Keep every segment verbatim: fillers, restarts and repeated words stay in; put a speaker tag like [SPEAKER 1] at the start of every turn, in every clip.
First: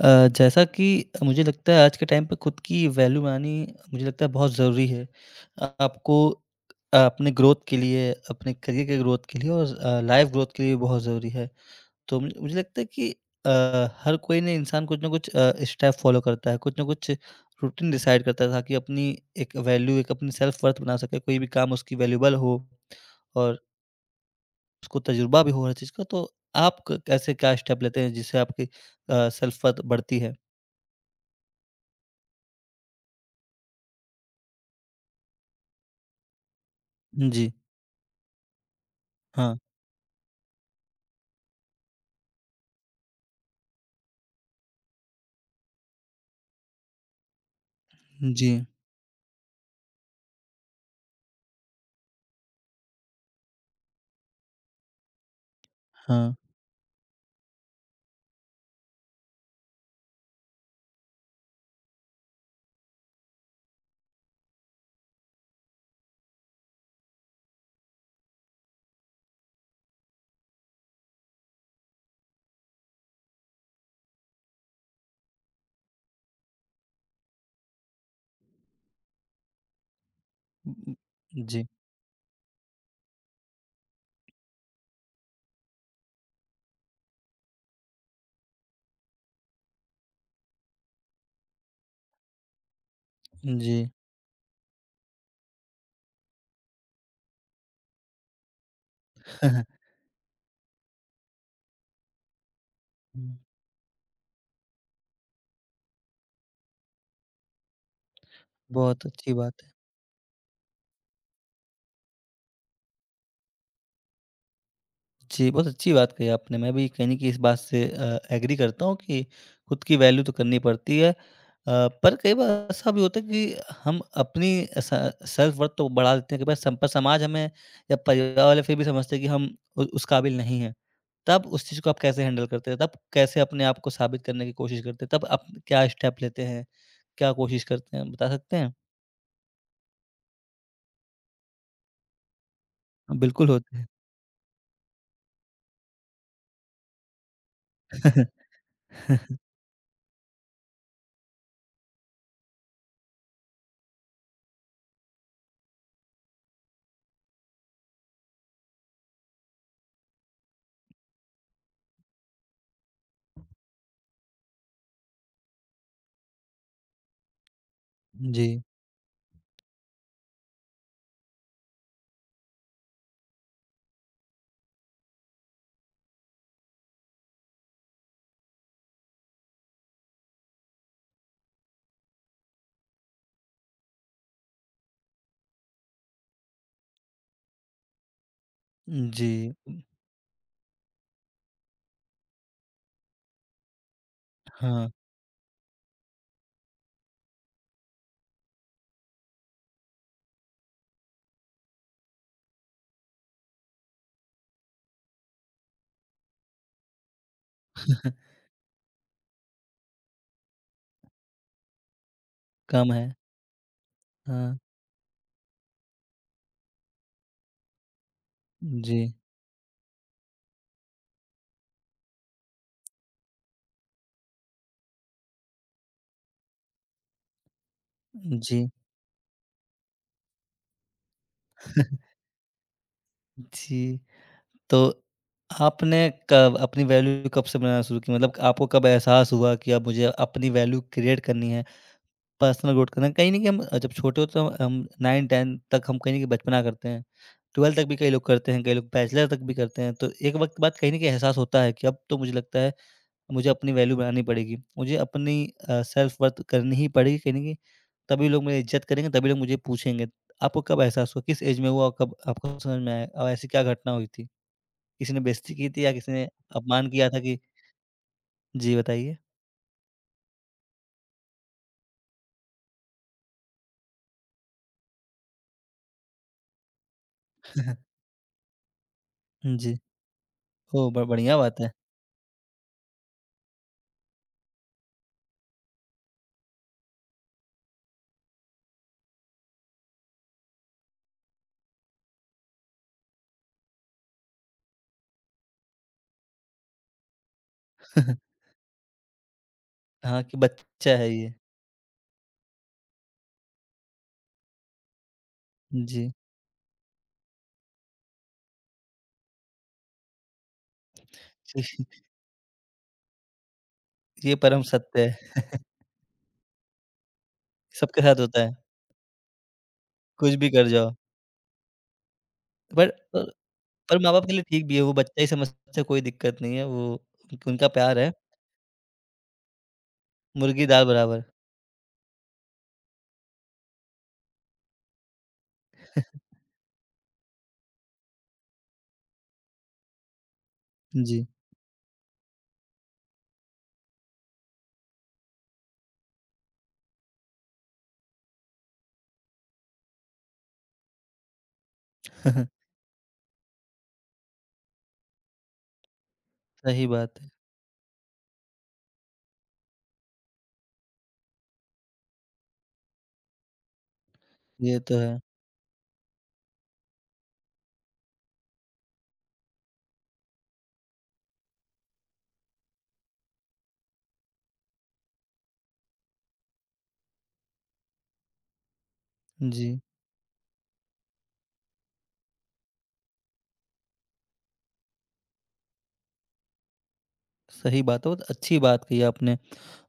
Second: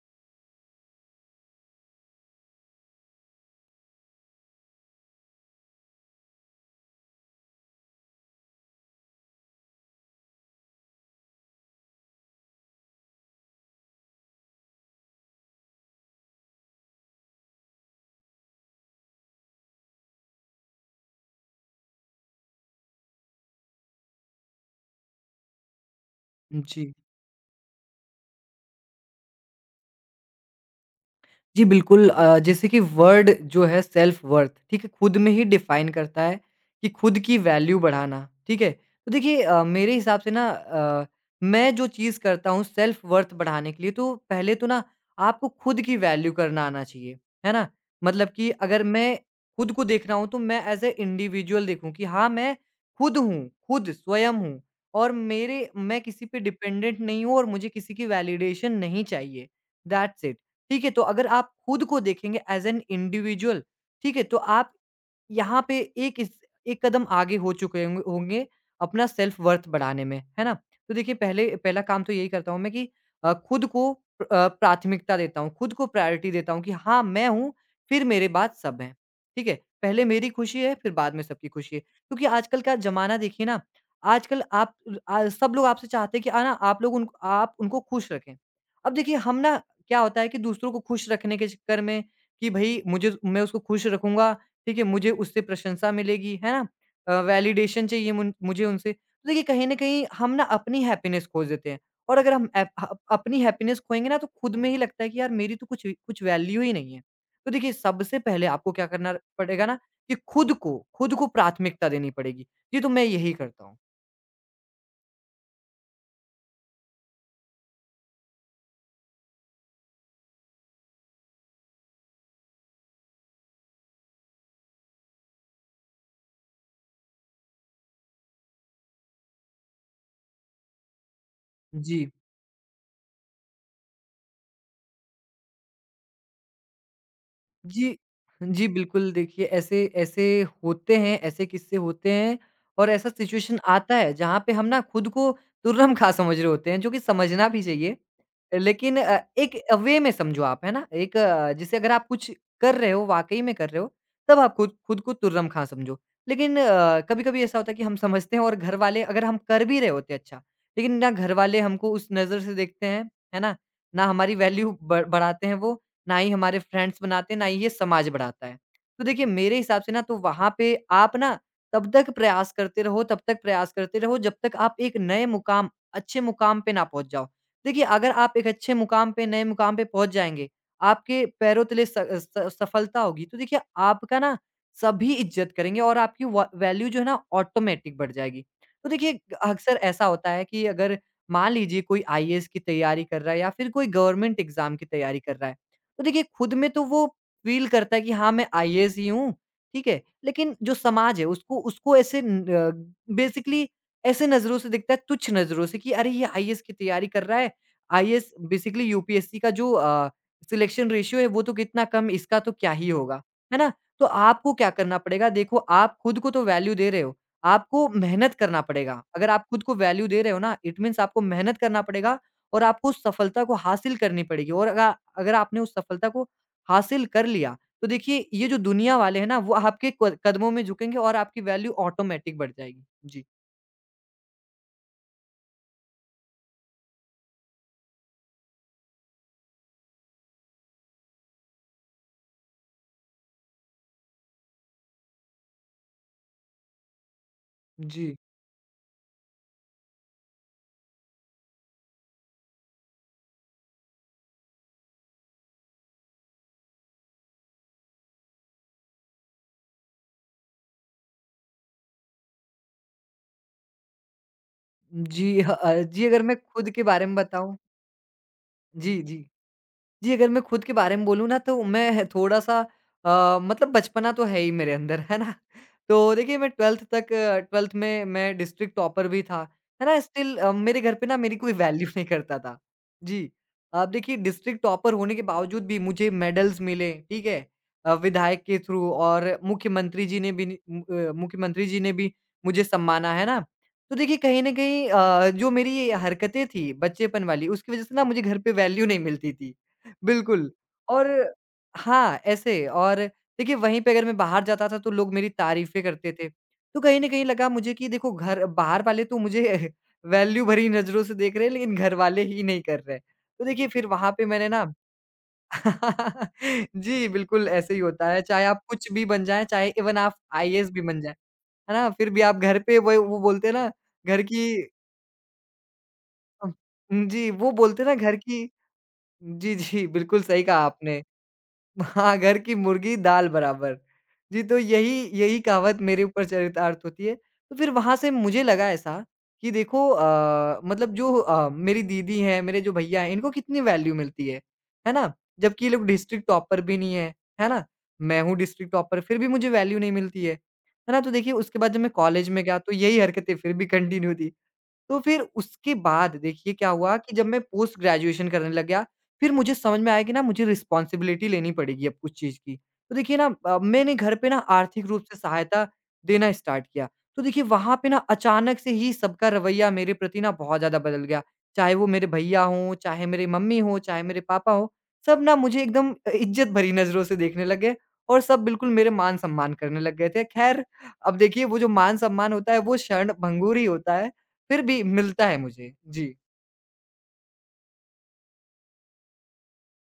[SPEAKER 1] अ, जैसा कि मुझे लगता है आज के टाइम पे खुद की वैल्यू बनानी मुझे लगता है बहुत ज़रूरी है। अ, आपको अ, अपने ग्रोथ के लिए, अपने करियर के ग्रोथ के लिए और अ, लाइफ़ ग्रोथ के लिए बहुत ज़रूरी है। तो मुझे मुझे लगता है कि अ, हर कोई ना इंसान कुछ ना कुछ अ, स्टेप फ़ॉलो करता है, कुछ ना कुछ रूटीन डिसाइड करता है ताकि अपनी एक वैल्यू, एक अपनी सेल्फ़ वर्थ बना सके, कोई भी काम उसकी वैल्यूएबल हो और उसको तजुर्बा भी हो हर चीज़ का। तो आप
[SPEAKER 2] जी।
[SPEAKER 1] क कैसे क्या स्टेप लेते हैं जिससे आपकी अ, सेल्फ़ वर्थ बढ़ती है?
[SPEAKER 2] जी, बिल्कुल अ, जैसे कि वर्ड जो है सेल्फ वर्थ ठीक है, खुद में ही डिफाइन करता है कि खुद की
[SPEAKER 1] जी।
[SPEAKER 2] वैल्यू बढ़ाना, ठीक है? तो देखिए
[SPEAKER 1] हाँ,
[SPEAKER 2] अ, मेरे हिसाब से ना अ, मैं जो चीज़ करता हूँ सेल्फ वर्थ बढ़ाने के लिए तो पहले तो ना आपको खुद की वैल्यू करना आना चाहिए, है ना? मतलब कि
[SPEAKER 1] जी,
[SPEAKER 2] अगर मैं खुद को देख रहा हूँ तो मैं एज़ अ इंडिविजुअल देखूँ कि हाँ, मैं खुद हूँ, खुद स्वयं हूँ और मेरे मैं किसी
[SPEAKER 1] हाँ।
[SPEAKER 2] पे डिपेंडेंट नहीं हूँ और मुझे किसी की वैलिडेशन नहीं चाहिए। That's it. ठीक है? तो अगर आप खुद को देखेंगे एज़ एन इंडिविजुअल, ठीक है? तो आप यहाँ पे एक इस एक कदम आगे हो चुके होंगे होंगे अपना सेल्फ वर्थ बढ़ाने में, है ना? तो देखिए पहले पहला काम तो यही करता हूँ मैं कि अ, खुद को प्र अ, प्राथमिकता देता हूँ, खुद को प्रायोरिटी देता हूँ कि हाँ, मैं हूँ, फिर मेरे बाद सब हैं, ठीक है? पहले मेरी खुशी है, फिर
[SPEAKER 1] उम,
[SPEAKER 2] बाद में सबकी
[SPEAKER 1] जी,
[SPEAKER 2] खुशी है। क्योंकि आजकल का ज़माना देखिए ना, आजकल आप आ, सब लोग आपसे चाहते हैं कि अ, ना आप लोग उन आप उनको खुश रखें। अब देखिए हम ना क्या होता है कि दूसरों को खुश रखने के चक्कर में कि भई मुझे मैं उसको खुश
[SPEAKER 1] जी।
[SPEAKER 2] रखूँगा ठीक है, मुझे उससे प्रशंसा मिलेगी, है ना? अ, वैलिडेशन चाहिए मुन मुझे उनसे। तो देखिए कहीं न कहीं हम ना अपनी हैप्पीनेस खोज देते हैं और अगर हम एप ह
[SPEAKER 1] हुँ,
[SPEAKER 2] अपनी हैप्पीनेस खोएँगे ना तो खुद में ही लगता है कि यार मेरी तो कुछ कुछ वैल्यू ही नहीं है। तो देखिए सबसे पहले आपको क्या
[SPEAKER 1] बहुत
[SPEAKER 2] करना
[SPEAKER 1] अच्छी बात
[SPEAKER 2] पड़ेगा
[SPEAKER 1] है।
[SPEAKER 2] ना कि खुद को खुद को प्राथमिकता देनी पड़ेगी। जी, तो मैं यही करता हूँ।
[SPEAKER 1] जी, बहुत अच्छी बात कही आपने। मैं भी कहीं न कहीं इस बात से अ, एग्री करता हूँ कि खुद की वैल्यू तो करनी पड़ती है। अ, पर कई बार ऐसा भी होता है कि हम अपनी स सेल्फ वर्थ तो बढ़ा देते हैं, कई बार सम पर समाज हमें या परिवार वाले फिर भी समझते हैं कि हम उ उस काबिल नहीं हैं। तब उस चीज़ को आप
[SPEAKER 2] जी।
[SPEAKER 1] कैसे हैंडल करते हैं? तब कैसे अपने आप को साबित करने की कोशिश करते हैं? तब आप क्या स्टेप लेते हैं? क्या कोशिश
[SPEAKER 2] जी।
[SPEAKER 1] करते हैं? बता सकते
[SPEAKER 2] जी,
[SPEAKER 1] हैं?
[SPEAKER 2] बिल्कुल देखिए ऐसे ऐसे होते हैं, ऐसे किस्से होते हैं और ऐसा
[SPEAKER 1] बिल्कुल
[SPEAKER 2] सिचुएशन
[SPEAKER 1] होते हैं।
[SPEAKER 2] आता है जहाँ पे हम ना खुद को तुर्रम खा समझ रहे होते हैं जो कि समझना भी चाहिए। लेकिन अ, एक अ, वे में समझो आप, है ना? एक अ, जैसे अगर आप कुछ कर रहे हो, वाक़ई में कर रहे हो, तब आप खुद खुद को तुर्रम खा समझो। लेकिन अ, कभी-कभी ऐसा होता है कि हम समझते हैं और घरवाले अगर हम कर भी रहे होते हैं अच्छा, लेकिन ना घरवाले हमको उस नज़र से देखते हैं, है ना? ना हमारी वैल्यू ब बढ़ाते हैं वो ना ही हमारे फ्रेंड्स बनाते हैं, ना ही ये समाज बढ़ाता है।
[SPEAKER 1] जी,
[SPEAKER 2] तो देखिए मेरे हिसाब से ना तो वहाँ पे आप ना तब तक प्रयास करते रहो तब तक प्रयास करते रहो जब तक आप एक नए मुकाम अच्छे मुकाम पे ना पहुँच जाओ। देखिए अगर आप एक अच्छे मुकाम पे नए मुकाम पे पहुँच जाएँगे, आपके पैरों तले स स सफलता होगी तो देखिए आपका ना सभी इज़्ज़त करेंगे और आपकी व वैल्यू जो है ना ऑटोमेटिक बढ़ जाएगी। तो देखिए
[SPEAKER 1] जी,
[SPEAKER 2] अक्सर ऐसा होता है कि अगर मान लीजिए कोई आईएएस की तैयारी कर रहा है या फिर कोई गवर्नमेंट एग्ज़ाम की
[SPEAKER 1] हाँ,
[SPEAKER 2] तैयारी कर रहा है। तो देखिए खुद में तो वो फ़ील करता है कि हाँ, मैं आईएएस ही हूँ, ठीक है? लेकिन जो समाज है उसको उसको ऐसे न अ, बेसिकली ऐसे नज़रों से देखता है, तुच्छ नज़रों से कि अरे ये आईएएस की तैयारी कर रहा है। आईएएस बेसिकली यूपीएससी का जो अ, सिलेक्शन रेशियो है वो तो कितना कम, इसका तो क्या ही
[SPEAKER 1] कम है।
[SPEAKER 2] होगा, है ना? तो आपको
[SPEAKER 1] हाँ,
[SPEAKER 2] क्या करना पड़ेगा देखो आप खुद को तो वैल्यू दे रहे हो, आपको मेहनत करना
[SPEAKER 1] जी,
[SPEAKER 2] पड़ेगा। अगर आप खुद को वैल्यू दे रहे हो ना, इट मीन्स आपको मेहनत करना पड़ेगा और आपको उस सफलता को हासिल करनी पड़ेगी और अगा अगर आपने उस सफलता को हासिल कर लिया, तो देखिए ये जो
[SPEAKER 1] जी,
[SPEAKER 2] दुनिया वाले हैं ना वो आपके क कदमों में झुकेंगे और आपकी वैल्यू ऑटोमैटिक बढ़ जाएगी। जी।
[SPEAKER 1] जी। तो आपने कब अपनी वैल्यू कब से बनाना शुरू की? मतलब आपको कब एहसास हुआ कि अब मुझे अपनी वैल्यू क्रिएट करनी है, पर्सनल ग्रोथ करना है? कहीं न कहीं हम जब छोटे होते हैं, हम नाइन टेन तक हम कहीं न कहीं बचपना करते हैं। ट्वेल्व तक भी कई
[SPEAKER 2] जी।
[SPEAKER 1] लोग करते हैं, कई लोग बैचलर तक भी करते हैं। तो एक वक़्त के बाद कहीं न कहीं एहसास होता है कि अब तो मुझे लगता है मुझे अपनी वैल्यू बनानी पड़ेगी। मुझे अपनी अ, सेल्फ वर्थ करनी ही पड़ेगी कहीं न कहीं, तभी लोग मेरी इज़्ज़त करेंगे, तभी लोग मुझे पूछेंगे। आपको कब एहसास हुआ? किस एज में हुआ और कब आपको समझ में आया? और ऐसी क्या घटना हुई थी?
[SPEAKER 2] जी,
[SPEAKER 1] किसी ने
[SPEAKER 2] जी, ह
[SPEAKER 1] बेइज़्ज़ती की
[SPEAKER 2] अ,
[SPEAKER 1] थी या
[SPEAKER 2] जी
[SPEAKER 1] किसी
[SPEAKER 2] अगर
[SPEAKER 1] ने
[SPEAKER 2] मैं खुद के
[SPEAKER 1] अपमान
[SPEAKER 2] बारे
[SPEAKER 1] किया
[SPEAKER 2] में
[SPEAKER 1] था कि
[SPEAKER 2] बताऊँ
[SPEAKER 1] जी,
[SPEAKER 2] जी,
[SPEAKER 1] बताइए?
[SPEAKER 2] जी। जी, अगर मैं खुद के बारे में बोलूँ ना तो मैं थोड़ा-सा अ, मतलब बचपना तो है ही मेरे अंदर, है ना? तो देखिए मैं ट्वेल्थ तक ट्वेल्थ में मैं डिस्ट्रिक्ट टॉपर भी था,
[SPEAKER 1] जी।
[SPEAKER 2] है ना? स्टिल अ, मेरे
[SPEAKER 1] ओह!
[SPEAKER 2] घर
[SPEAKER 1] ब
[SPEAKER 2] पे ना मेरी
[SPEAKER 1] बढ़िया
[SPEAKER 2] कोई
[SPEAKER 1] बात है।
[SPEAKER 2] वैल्यू नहीं करता था। जी, आप देखिए डिस्ट्रिक्ट टॉपर होने के बावजूद भी मुझे मेडल्स मिले, ठीक है? अ, विधायक के थ्रू और मुख्यमंत्री जी ने भी नि मु अ, मुख्यमंत्री जी ने भी मुझे सम्माना, है ना? तो देखिए कहीं न कहीं अ, जो मेरी ये हरकतें थी बच्चेपन वाली उसकी वज़ह से ना मुझे घर पे वैल्यू नहीं मिलती थी।
[SPEAKER 1] हाँ, कि
[SPEAKER 2] बिल्कुल
[SPEAKER 1] बच्चा
[SPEAKER 2] और
[SPEAKER 1] है ये।
[SPEAKER 2] हाँ, ऐसे और देखिए वहीं पे अगर मैं बाहर जाता था तो लोग मेरी तारीफ़ें करते
[SPEAKER 1] जी।
[SPEAKER 2] थे। तो कहीं न कहीं लगा मुझे कि देखो घर बाहर वाले तो मुझे वैल्यू भरी नज़रों से देख रहे हैं लेकिन घर वाले ही नहीं कर रहे हैं। तो देखिए फिर वहाँ पे
[SPEAKER 1] ये
[SPEAKER 2] मैंने
[SPEAKER 1] परम
[SPEAKER 2] ना
[SPEAKER 1] सत्य है।
[SPEAKER 2] जी, बिल्कुल ऐसे ही
[SPEAKER 1] सबके
[SPEAKER 2] होता
[SPEAKER 1] साथ
[SPEAKER 2] है।
[SPEAKER 1] होता
[SPEAKER 2] चाहे
[SPEAKER 1] है,
[SPEAKER 2] आप कुछ भी बन जाएँ, चाहे इवन आप
[SPEAKER 1] कुछ भी कर
[SPEAKER 2] आईएएस भी
[SPEAKER 1] जाओ।
[SPEAKER 2] बन जाएँ, है ना? फिर भी आप घर पे
[SPEAKER 1] पर
[SPEAKER 2] वो
[SPEAKER 1] अ,
[SPEAKER 2] वो बोलते हैं ना
[SPEAKER 1] पर
[SPEAKER 2] घर
[SPEAKER 1] माँ-बाप के लिए
[SPEAKER 2] की
[SPEAKER 1] ठीक भी है, वो बच्चा ही समझते हैं, कोई दिक्कत
[SPEAKER 2] अ,
[SPEAKER 1] नहीं है, वो
[SPEAKER 2] जी, वो
[SPEAKER 1] उनका
[SPEAKER 2] बोलते हैं ना
[SPEAKER 1] प्यार है,
[SPEAKER 2] घर की जी, जी, बिल्कुल सही कहा
[SPEAKER 1] मुर्गी दाल
[SPEAKER 2] आपने।
[SPEAKER 1] बराबर।
[SPEAKER 2] हाँ, घर की मुर्गी दाल बराबर। जी, तो यही यही कहावत मेरे ऊपर चरितार्थ होती है। तो फिर वहाँ से मुझे लगा ऐसा कि देखो अ, मतलब जो
[SPEAKER 1] जी।
[SPEAKER 2] अ, मेरी दीदी हैं, मेरे जो भैया हैं, इनको कितनी वैल्यू मिलती है, है ना? जबकि ये लोग डिस्ट्रिक्ट टॉपर भी नहीं है, है ना? मैं हूँ डिस्ट्रिक्ट टॉपर, फिर भी मुझे वैल्यू नहीं मिलती है, है ना? तो देखिए उसके बाद जब मैं कॉलेज में गया तो यही हरकतें फिर भी कंटिन्यू थी। तो फिर उसके बाद देखिए क्या
[SPEAKER 1] सही
[SPEAKER 2] हुआ कि
[SPEAKER 1] बात
[SPEAKER 2] जब
[SPEAKER 1] है।
[SPEAKER 2] मैं पोस्ट ग्रेजुएशन करने लग गया, फिर मुझे समझ में आया कि ना मुझे रिस्पॉन्सिबिलिटी लेनी पड़ेगी अब कुछ चीज़ की। तो देखिए ना अ, मैंने घर पे ना
[SPEAKER 1] ये
[SPEAKER 2] आर्थिक
[SPEAKER 1] तो
[SPEAKER 2] रूप से
[SPEAKER 1] है।
[SPEAKER 2] सहायता देना स्टार्ट किया। तो देखिए वहाँ पे ना अचानक से ही सबका रवैया मेरे प्रति ना बहुत ज़्यादा बदल गया। चाहे वो मेरे भैया हों, चाहे मेरी मम्मी हों, चाहे मेरे पापा हों, सब ना मुझे एकदम अ, इज़्ज़त भरी नज़रों से देखने लग गए और सब बिल्कुल मेरे मान-सम्मान करने
[SPEAKER 1] जी,
[SPEAKER 2] लग गए थे। ख़ैर अब देखिए वो जो मान-सम्मान होता है वो क्षणभंगुर ही होता है। फिर भी मिलता है मुझे। जी।
[SPEAKER 1] सही बात है, बहुत अच्छी बात कही आपने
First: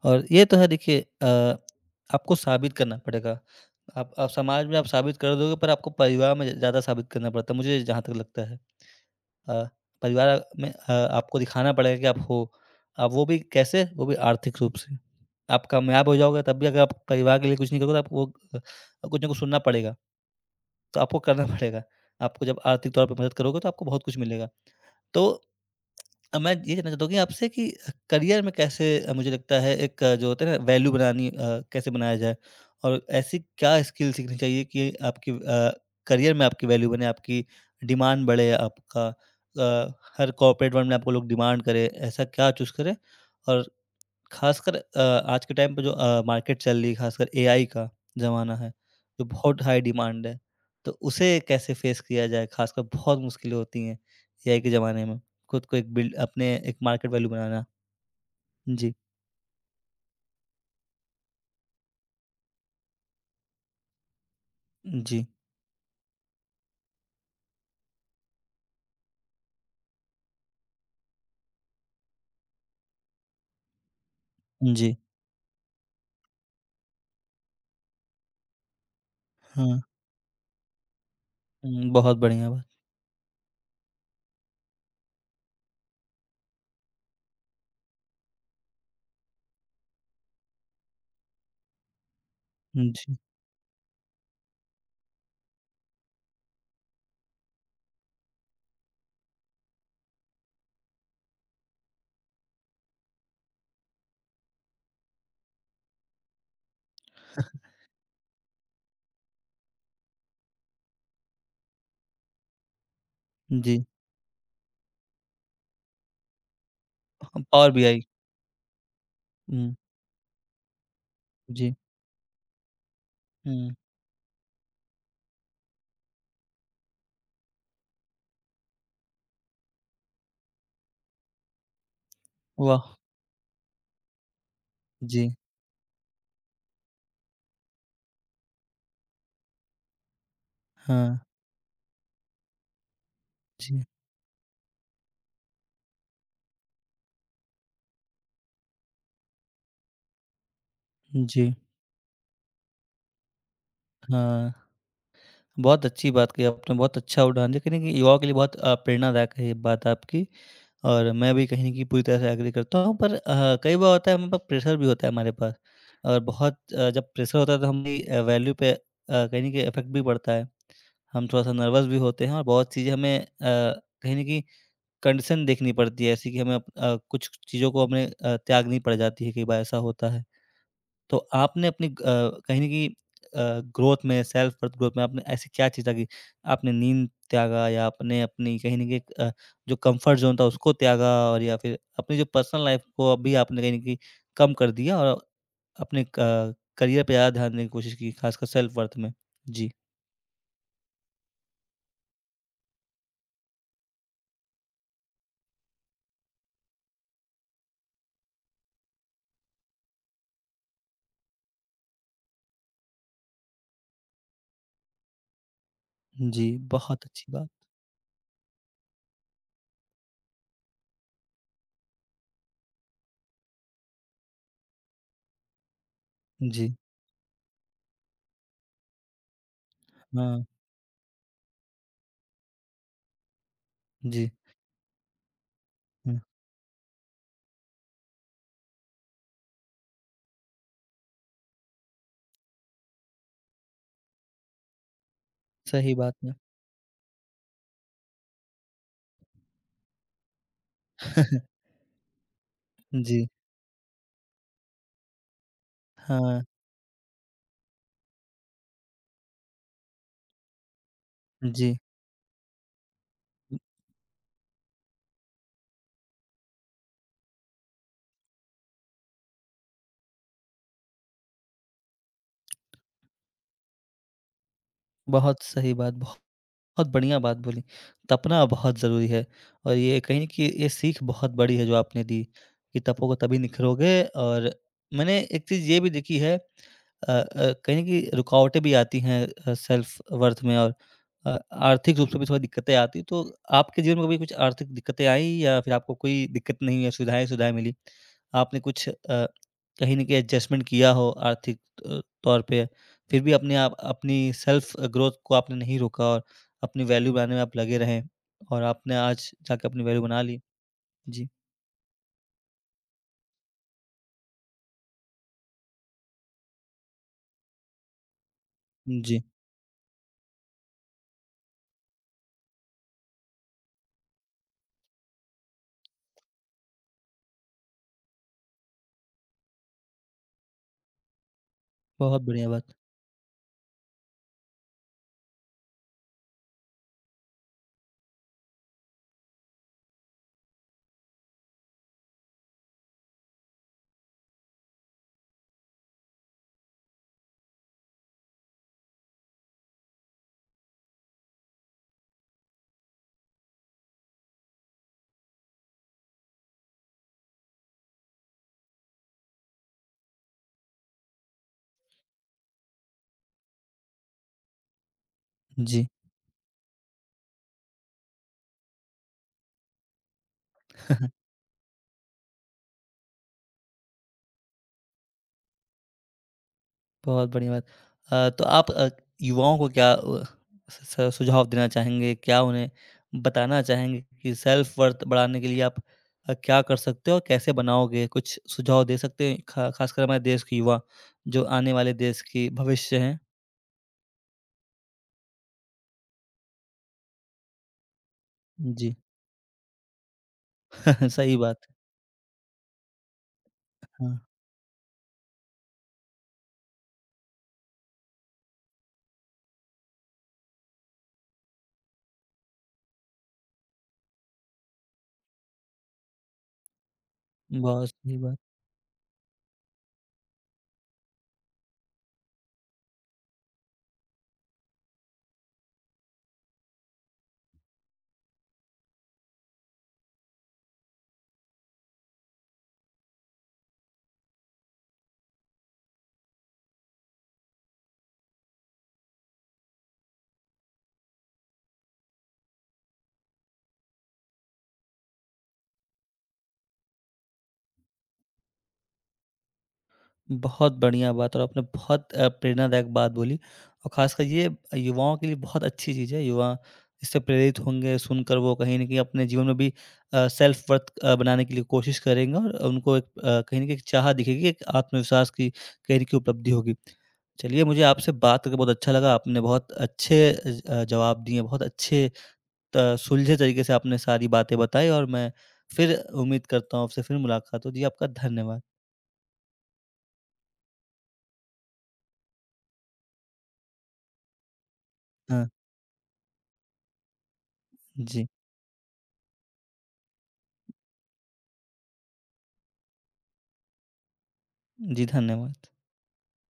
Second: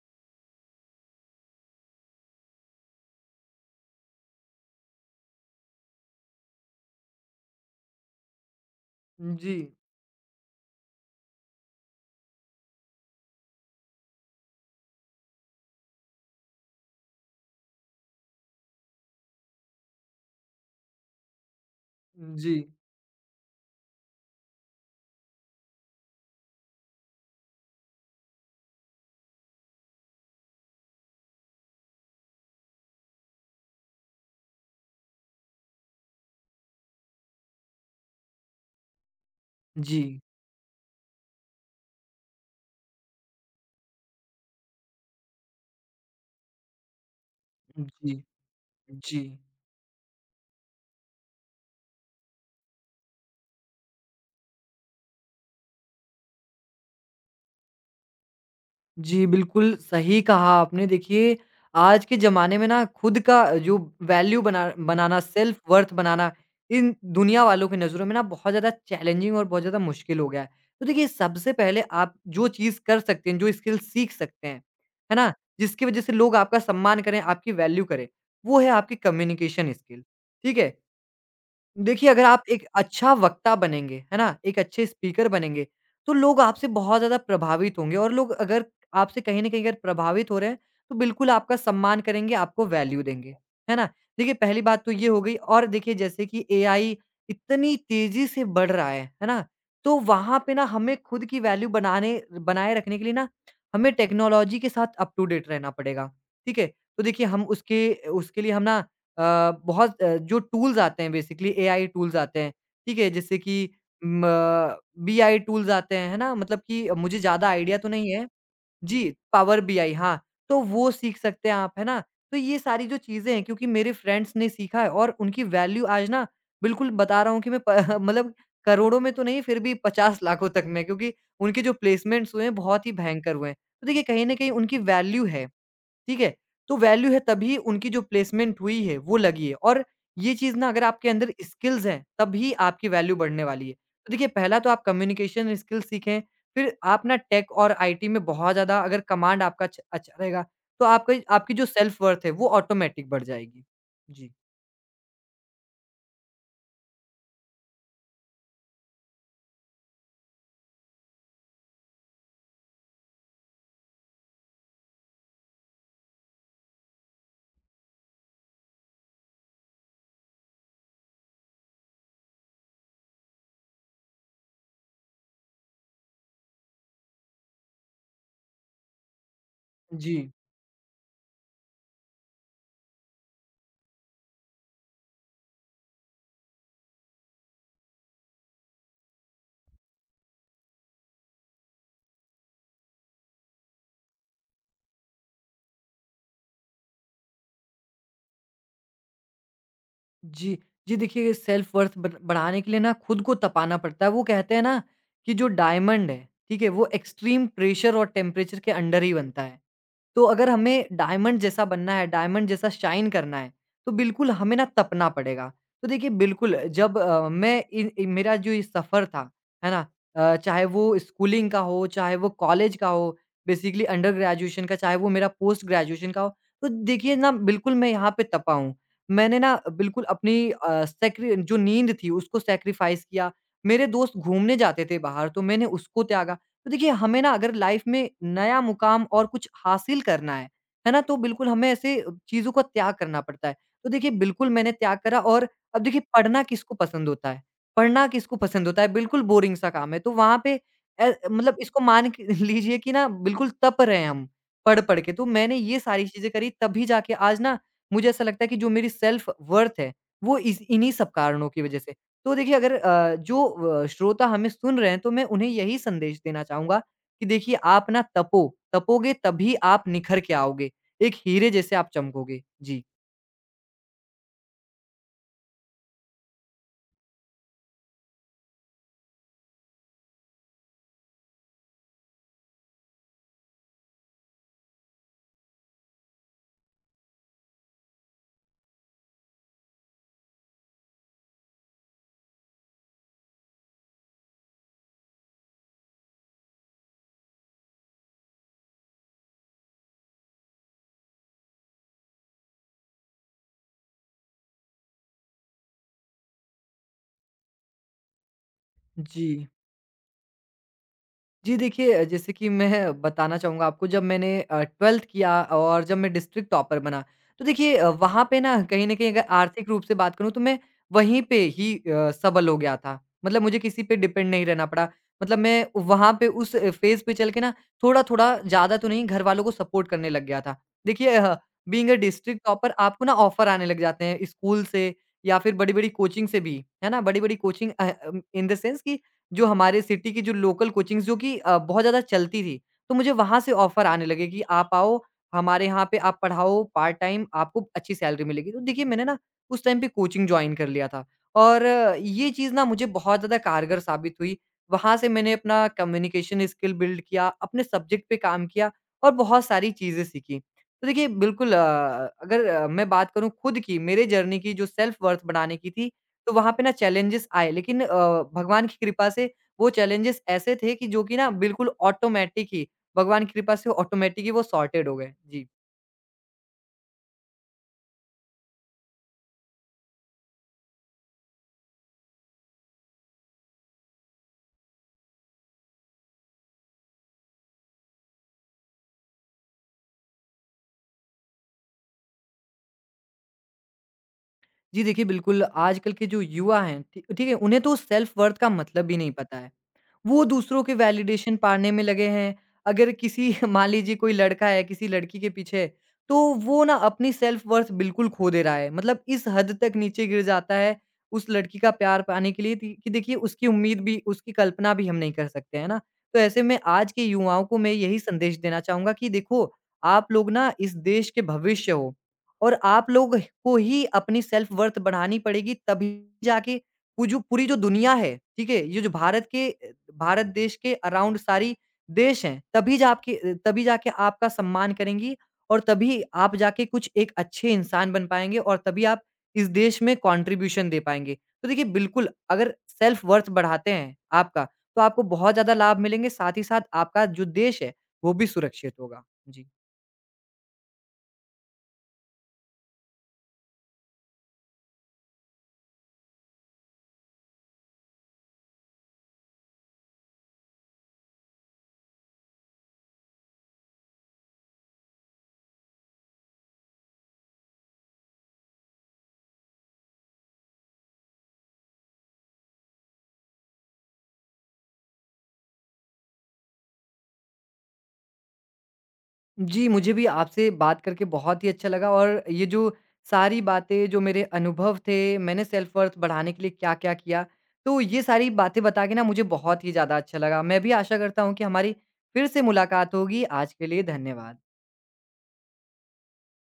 [SPEAKER 1] और ये तो है देखिए अ, आपको साबित करना पड़ेगा। आप आप समाज में आप साबित कर दोगे पर आपको परिवार में ज़्यादा साबित करना पड़ता है, मुझे जहाँ तक लगता है।
[SPEAKER 2] जी,
[SPEAKER 1] अ, परिवार में अ, आपको दिखाना पड़ेगा कि आप हो। अब वो भी कैसे? वो भी आर्थिक रूप से। आप कामयाब हो जाओगे तब भी अगर आप परिवार के लिए कुछ नहीं करोगे तो आपको वो अ, कुछ ना कुछ सुनना पड़ेगा, तो आपको करना पड़ेगा। आपको
[SPEAKER 2] जी,
[SPEAKER 1] जब आर्थिक तौर पे मदद करोगे तो आपको बहुत कुछ मिलेगा। तो अ, मैं ये जानना चाहता हूँ कि आपसे कि करियर में कैसे अ, मुझे लगता है एक अ, जो होता है ना वैल्यू बनानी अ, कैसे बनाया जाए और ऐसी क्या स्किल सीखनी चाहिए कि आपकी अ, करियर में आपकी वैल्यू बने आपकी डिमांड बढ़े आपका अ,
[SPEAKER 2] जी,
[SPEAKER 1] हर कॉर्पोरेट वर्ल्ड में आपको लोग डिमांड करें ऐसा क्या चूज़ करें और खासकर अ, आज के टाइम पे जो अ, मार्केट चल रही है, खासकर एआई का
[SPEAKER 2] जी,
[SPEAKER 1] ज़माना है,
[SPEAKER 2] जी।
[SPEAKER 1] जो बहुत हाई डिमांड है, तो उसे कैसे फेस किया जाए? खासकर बहुत मुश्किलें होती हैं एआई के ज़माने में, खुद को एक बिल्ड अपने एक मार्केट वैल्यू बनाना। जी,
[SPEAKER 2] जी, बिल्कुल सही कहा आपने। देखिए, आज के ज़माने में ना खुद का जो वैल्यू बना बनाना,
[SPEAKER 1] जी,
[SPEAKER 2] सेल्फ वर्थ बनाना, इन दुनिया वालों की नज़रों में ना बहुत ज़्यादा चैलेंजिंग और बहुत ज़्यादा मुश्किल हो गया है। तो देखिए, सबसे पहले आप जो चीज़ कर सकते हैं, जो स्किल सीख सकते हैं,
[SPEAKER 1] जी,
[SPEAKER 2] है ना? जिसकी वज़ह से लोग आपका सम्मान करें, आपकी वैल्यू करें, वो है आपकी कम्युनिकेशन
[SPEAKER 1] हाँ।
[SPEAKER 2] स्किल, ठीक है?
[SPEAKER 1] हुँ,
[SPEAKER 2] देखिए,
[SPEAKER 1] बहुत
[SPEAKER 2] अगर आप
[SPEAKER 1] बढ़िया बात।
[SPEAKER 2] एक अच्छा वक्ता बनेंगे, है ना? एक अच्छे स्पीकर बनेंगे, तो लोग आपसे बहुत ज़्यादा प्रभावित होंगे और लोग अगर आपसे कहीं न कहीं अगर प्रभावित हो रहे हैं, तो बिल्कुल आपका सम्मान करेंगे, आपको वैल्यू
[SPEAKER 1] जी,
[SPEAKER 2] देंगे, है ना? देखिए, पहली बात तो ये हो गई और देखिए जैसे कि एआई इतनी तेज़ी से बढ़ रहा है, है ना? तो वहाँ पे ना हमें खुद की वैल्यू बनाने बनाए रखने के लिए ना, हमें टेक्नोलॉजी के साथ अप टू डेट रहना पड़ेगा, ठीक है? तो देखिए, हम उसके उसके लिए हम ना अ, बहुत अ, जो टूल्स आते हैं बेसिकली एआई टूल्स आते हैं, ठीक है? जैसे कि
[SPEAKER 1] जी,
[SPEAKER 2] म बीआई टूल्स आते हैं, है ना? मतलब कि मुझे ज़्यादा
[SPEAKER 1] पावर
[SPEAKER 2] आइडिया तो
[SPEAKER 1] बीआई।
[SPEAKER 2] नहीं है जी, पावर
[SPEAKER 1] हुँ,
[SPEAKER 2] बीआई हाँ, तो वो सीख सकते हैं आप,
[SPEAKER 1] जी,
[SPEAKER 2] है ना? तो ये सारी जो चीज़ें हैं क्योंकि
[SPEAKER 1] हुँ,
[SPEAKER 2] मेरे फ्रेंड्स ने सीखा है और उनकी वैल्यू आज ना बिल्कुल बता रहा हूँ कि मैं प मतलब करोड़ों में तो नहीं फिर भी पचास लाखों तक में क्योंकि उनके जो प्लेसमेंट्स हुए हैं बहुत ही
[SPEAKER 1] वाह!
[SPEAKER 2] भयंकर हुए हैं। तो देखिए कहीं न कहीं उनकी वैल्यू
[SPEAKER 1] जी,
[SPEAKER 2] है। ठीक है? तो वैल्यू है तभी उनकी जो प्लेसमेंट हुई है वो लगी है और ये चीज़ ना अगर आपके
[SPEAKER 1] हाँ,
[SPEAKER 2] अंदर स्किल्स हैं तभी आपकी वैल्यू बढ़ने वाली है।
[SPEAKER 1] जी,
[SPEAKER 2] तो देखिए पहला तो आप कम्युनिकेशन स्किल्स सीखें, फिर आप ना टेक और आईटी में बहुत ज़्यादा अगर कमांड आपका छ अच्छा रहेगा तो आपकी आपकी
[SPEAKER 1] जी,
[SPEAKER 2] जो सेल्फ वर्थ है वो ऑटोमेटिक बढ़ जाएगी। जी।
[SPEAKER 1] हाँ। बहुत अच्छी बात कही आपने, बहुत अच्छा उदाहरण दिया, कहीं न कहीं युवाओं के लिए बहुत अ, प्रेरणादायक है ये बात आपकी और मैं भी कहीं न कहीं पूरी तरह से एग्री करता हूँ। पर अ, कई बार होता है हमारे पास प्रेशर भी होता है हमारे पास और बहुत अ, जब प्रेशर होता है तो हमारी अ, वैल्यू पे अ, कहीं न कहीं इफ़ेक्ट भी पड़ता है। हम थोड़ा-सा नर्वस भी होते हैं और बहुत चीज़ें हमें अ, कहीं न कहीं कंडीशन देखनी पड़ती है ऐसी कि हमें अप अ, कुछ चीज़ों को हमें अ, त्यागनी पड़ जाती है, कई बार ऐसा होता
[SPEAKER 2] जी।
[SPEAKER 1] है। तो आपने अपनी ग अ, कहीं न कहीं अ, ग्रोथ में सेल्फ वर्थ ग्रोथ में आपने ऐसी क्या चीज़ त्यागी? आपने नींद त्यागा या आपने अपनी कहीं न कहीं एक, अ, जो कम्फर्ट ज़ोन था उसको त्यागा और या फिर अपनी जो पर्सनल लाइफ़ को अभी आपने कहीं न कहीं कम कर दिया और अपने क करियर पे ज़्यादा ध्यान देने की कोशिश की, खासकर सेल्फ वर्थ में? जी।
[SPEAKER 2] जी। जी देखिए सेल्फ वर्थ बन बढ़ाने के लिए ना खुद को तपाना पड़ता है। वो कहते हैं ना कि जो डायमंड है, ठीक है? वो एक्सट्रीम प्रेशर और टेम्परेचर के अंडर ही बनता है। तो अगर हमें डायमंड जैसा बनना है, डायमंड जैसा शाइन करना है, तो बिल्कुल हमें ना तपना पड़ेगा। तो देखिए
[SPEAKER 1] जी,
[SPEAKER 2] बिल्कुल जब
[SPEAKER 1] बहुत
[SPEAKER 2] अ,
[SPEAKER 1] अच्छी बात।
[SPEAKER 2] मैं इन इ मेरा जो ये सफ़र था, है ना? अ, चाहे वो स्कूलिंग का हो, चाहे वो कॉलेज का हो, बेसिकली अंडर ग्रेजुएशन का, चाहे वो मेरा पोस्ट ग्रेजुएशन का हो। तो
[SPEAKER 1] जी,
[SPEAKER 2] देखिए ना बिल्कुल मैं यहाँ पे तपा हूँ। मैंने ना बिल्कुल
[SPEAKER 1] हाँ,
[SPEAKER 2] अपनी अ, सैक्रि जो नींद थी उसको सैक्रिफ़ाइस किया। मेरे दोस्त
[SPEAKER 1] जी,
[SPEAKER 2] घूमने जाते थे बाहर तो मैंने उसको
[SPEAKER 1] हाँ,
[SPEAKER 2] त्यागा। तो देखिए हमें ना अगर लाइफ में नया मुकाम और कुछ हासिल करना है, है ना? तो बिल्कुल हमें ऐसे चीज़ों का त्याग करना पड़ता है। तो देखिए बिल्कुल मैंने त्याग करा। और अब
[SPEAKER 1] सही
[SPEAKER 2] देखिए
[SPEAKER 1] बात है।
[SPEAKER 2] पढ़ना किसको पसंद होता है? पढ़ना किसको पसंद होता है? बिल्कुल बोरिंग सा काम है। तो वहाँ पे अ, मतलब इसको मान के लीजिए कि ना
[SPEAKER 1] जी,
[SPEAKER 2] बिल्कुल तप रहे हैं हम, पढ़-पढ़ के। तो मैंने ये सारी चीज़ें
[SPEAKER 1] हाँ,
[SPEAKER 2] करी तभी जाके आज ना मुझे ऐसा लगता है कि जो मेरी सेल्फ वर्थ है, वो इस इन्हीं सब कारणों की
[SPEAKER 1] जी,
[SPEAKER 2] वज़ह से। तो देखिए अगर अ, जो अ, श्रोता हमें सुन रहे हैं तो मैं उन्हें यही संदेश देना चाहूँगा कि देखिए आप ना तपो, तपोगे तभी आप निखर के आओगे। एक हीरे जैसे आप चमकोगे। जी।
[SPEAKER 1] बहुत सही बात, बहुत बहुत बढ़िया बात बोली। तपना बहुत ज़रूरी है और ये कहीं न कहीं ये सीख बहुत बड़ी है जो आपने दी कि तपोगे तभी निखरोगे और मैंने एक चीज़ ये भी देखी है अ अ, कहीं न कहीं रुकावटें भी आती हैं अ, सेल्फ वर्थ में और अ, आर्थिक रूप से भी थोड़ी दिक्कतें आती हैं। तो आपके जीवन में कभी कुछ आर्थिक दिक्कतें आईं या फिर आपको कोई दिक्कत नहीं है, सुविधाएँ ही सुविधाएँ मिली? आपने कुछ अ, कहीं न कहीं एडजस्टमेंट किया हो आर्थिक अ, तौर पे फिर भी अपने आप अपनी सेल्फ ग्रोथ को आपने नहीं रोका और अपनी वैल्यू बनाने में आप लगे रहें और आपने
[SPEAKER 2] जी।
[SPEAKER 1] आज जाके अपनी वैल्यू बना ली। जी,
[SPEAKER 2] जी देखिए, अ, जैसे कि मैं बताना चाहूँगा आपको जब मैंने अ, ट्वेल्थ किया और जब मैं डिस्ट्रिक्ट टॉपर बना, तो देखिए अ, वहाँ पे ना कहीं न कहीं
[SPEAKER 1] जी,
[SPEAKER 2] अगर आर्थिक रूप से बात करूँ तो मैं वहीं पे ही अ, सबल हो गया था। मतलब मुझे किसी पे डिपेंड नहीं रहना पड़ा। मतलब मैं वहाँ पे उस फ़ेज़ पे चल के ना थोड़ा-थोड़ा ज़्यादा तो नहीं घरवालों को सपोर्ट करने लग गया था। देखिए अ, बीइंग अ
[SPEAKER 1] बहुत
[SPEAKER 2] डिस्ट्रिक्ट
[SPEAKER 1] बढ़िया
[SPEAKER 2] टॉपर
[SPEAKER 1] बात।
[SPEAKER 2] आपको ना ऑफ़र आने लग जाते हैं स्कूल से या फिर बड़ी-बड़ी कोचिंग से भी, है ना? बड़ी-बड़ी coaching uh, in the sense कि जो हमारे सिटी की जो लोकल कोचिंग्स जो कि अ, बहुत ज़्यादा चलती थी। तो मुझे वहाँ से ऑफ़र आने लगे कि आप आओ, हमारे यहाँ पे आप पढ़ाओ पार्ट टाइम आपको अच्छी सैलरी मिलेगी। तो देखिए मैंने ना उस टाइम पे कोचिंग जॉइन कर लिया था और ये चीज़ ना मुझे बहुत ज़्यादा कारगर साबित हुई। वहाँ से मैंने अपना कम्युनिकेशन स्किल बिल्ड किया, अपने सब्जेक्ट पे काम किया और बहुत सारी चीज़ें सीखी। तो देखिए बिल्कुल अ, अगर अ, मैं बात करूँ खुद की, मेरे जर्नी की जो सेल्फ वर्थ बनाने की
[SPEAKER 1] जी,
[SPEAKER 2] थी, तो वहाँ पे ना चैलेंजेस आए लेकिन अ, भगवान की कृपा से वो चैलेंजेस ऐसे थे कि जो कि ना बिल्कुल ऑटोमेटिक ही भगवान की कृपा से ऑटोमेटिक ही वो सॉर्टेड हो गए। जी।
[SPEAKER 1] बहुत बढ़िया बात। अ, तो आप अ, युवाओं को क्या अ, स स सुझाव देना चाहेंगे? क्या उन्हें बताना चाहेंगे कि सेल्फ वर्थ बढ़ाने के लिए आप अ, क्या कर सकते हो और कैसे बनाओगे? कुछ सुझाव दे सकते हैं खा खासकर हमारे देश के युवा जो आने वाले देश के भविष्य हैं?
[SPEAKER 2] जी देखिए, बिल्कुल आजकल के जो युवा हैं, ठी ठीक है, उन्हें तो सेल्फ वर्थ का मतलब
[SPEAKER 1] जी,
[SPEAKER 2] भी नहीं पता है। वो दूसरों के वैलिडेशन
[SPEAKER 1] सही बात
[SPEAKER 2] पाने
[SPEAKER 1] है।
[SPEAKER 2] में लगे हैं। अगर किसी मान लीजिए कोई
[SPEAKER 1] हाँ,
[SPEAKER 2] लड़का है किसी लड़की के पीछे, तो वो ना अपनी सेल्फ वर्थ बिल्कुल खो दे रहा है। मतलब इस हद तक नीचे गिर जाता है उस लड़की का प्यार पाने के लिए ति कि देखिए उसकी उम्मीद भी उसकी कल्पना भी हम नहीं कर सकते, है ना? तो ऐसे में आज के युवाओं को मैं
[SPEAKER 1] बहुत
[SPEAKER 2] यही
[SPEAKER 1] सही
[SPEAKER 2] संदेश
[SPEAKER 1] बात।
[SPEAKER 2] देना चाहूँगा कि देखो, आप लोग ना इस देश के भविष्य हो और आप लोग को ही अपनी सेल्फ वर्थ बढ़ानी पड़ेगी तभी जाके वो जो पूरी जो दुनिया है, ठीक है? ये जो भारत के भारत देश के अराउंड सारी देश हैं, तभी जा आपकी अ, तभी जाके आपका सम्मान करेंगी और तभी आप जाके कुछ एक अच्छे इंसान बन पाएँगे और तभी आप इस देश में कॉन्ट्रिब्यूशन दे पाएँगे। तो देखिए बिल्कुल अगर सेल्फ वर्थ बढ़ाते हैं आपका, तो आपको बहुत ज़्यादा लाभ मिलेंगे, साथ ही साथ आपका जो देश है, वो भी सुरक्षित होगा। जी।
[SPEAKER 1] बहुत बढ़िया बात और आपने बहुत अ, प्रेरणादायक बात बोली और खासकर ये युवाओं के लिए बहुत अच्छी चीज़ है। युवा इससे प्रेरित होंगे सुनकर वो कहीं न कहीं अपने जीवन में भी अ, सेल्फ वर्थ अ, बनाने के लिए कोशिश करेंगे और उनको एक अ, कहीं न कहीं एक चाह दिखेगी, एक आत्मविश्वास की कहीं न कहीं उपलब्धि होगी। चलिए मुझे आपसे बात करके बहुत अच्छा लगा। आपने बहुत अच्छे ज अ, जवाब दिए, बहुत अच्छे त सुलझे तरीके से आपने सारी बातें बताई और मैं फिर उम्मीद करता हूँ आपसे फिर मुलाकात हो। जी, आपका धन्यवाद।
[SPEAKER 2] जी, मुझे भी आपसे बात करके बहुत ही अच्छा लगा और ये जो सारी बातें, जो मेरे अनुभव थे, मैंने
[SPEAKER 1] हाँ,
[SPEAKER 2] सेल्फ वर्थ बढ़ाने के लिए क्या-क्या किया, तो ये
[SPEAKER 1] जी।
[SPEAKER 2] सारी बातें बता के ना मुझे बहुत ही ज़्यादा अच्छा लगा। मैं भी आशा करता हूँ कि हमारी फिर से मुलाकात होगी। आज के लिए धन्यवाद।
[SPEAKER 1] जी, धन्यवाद।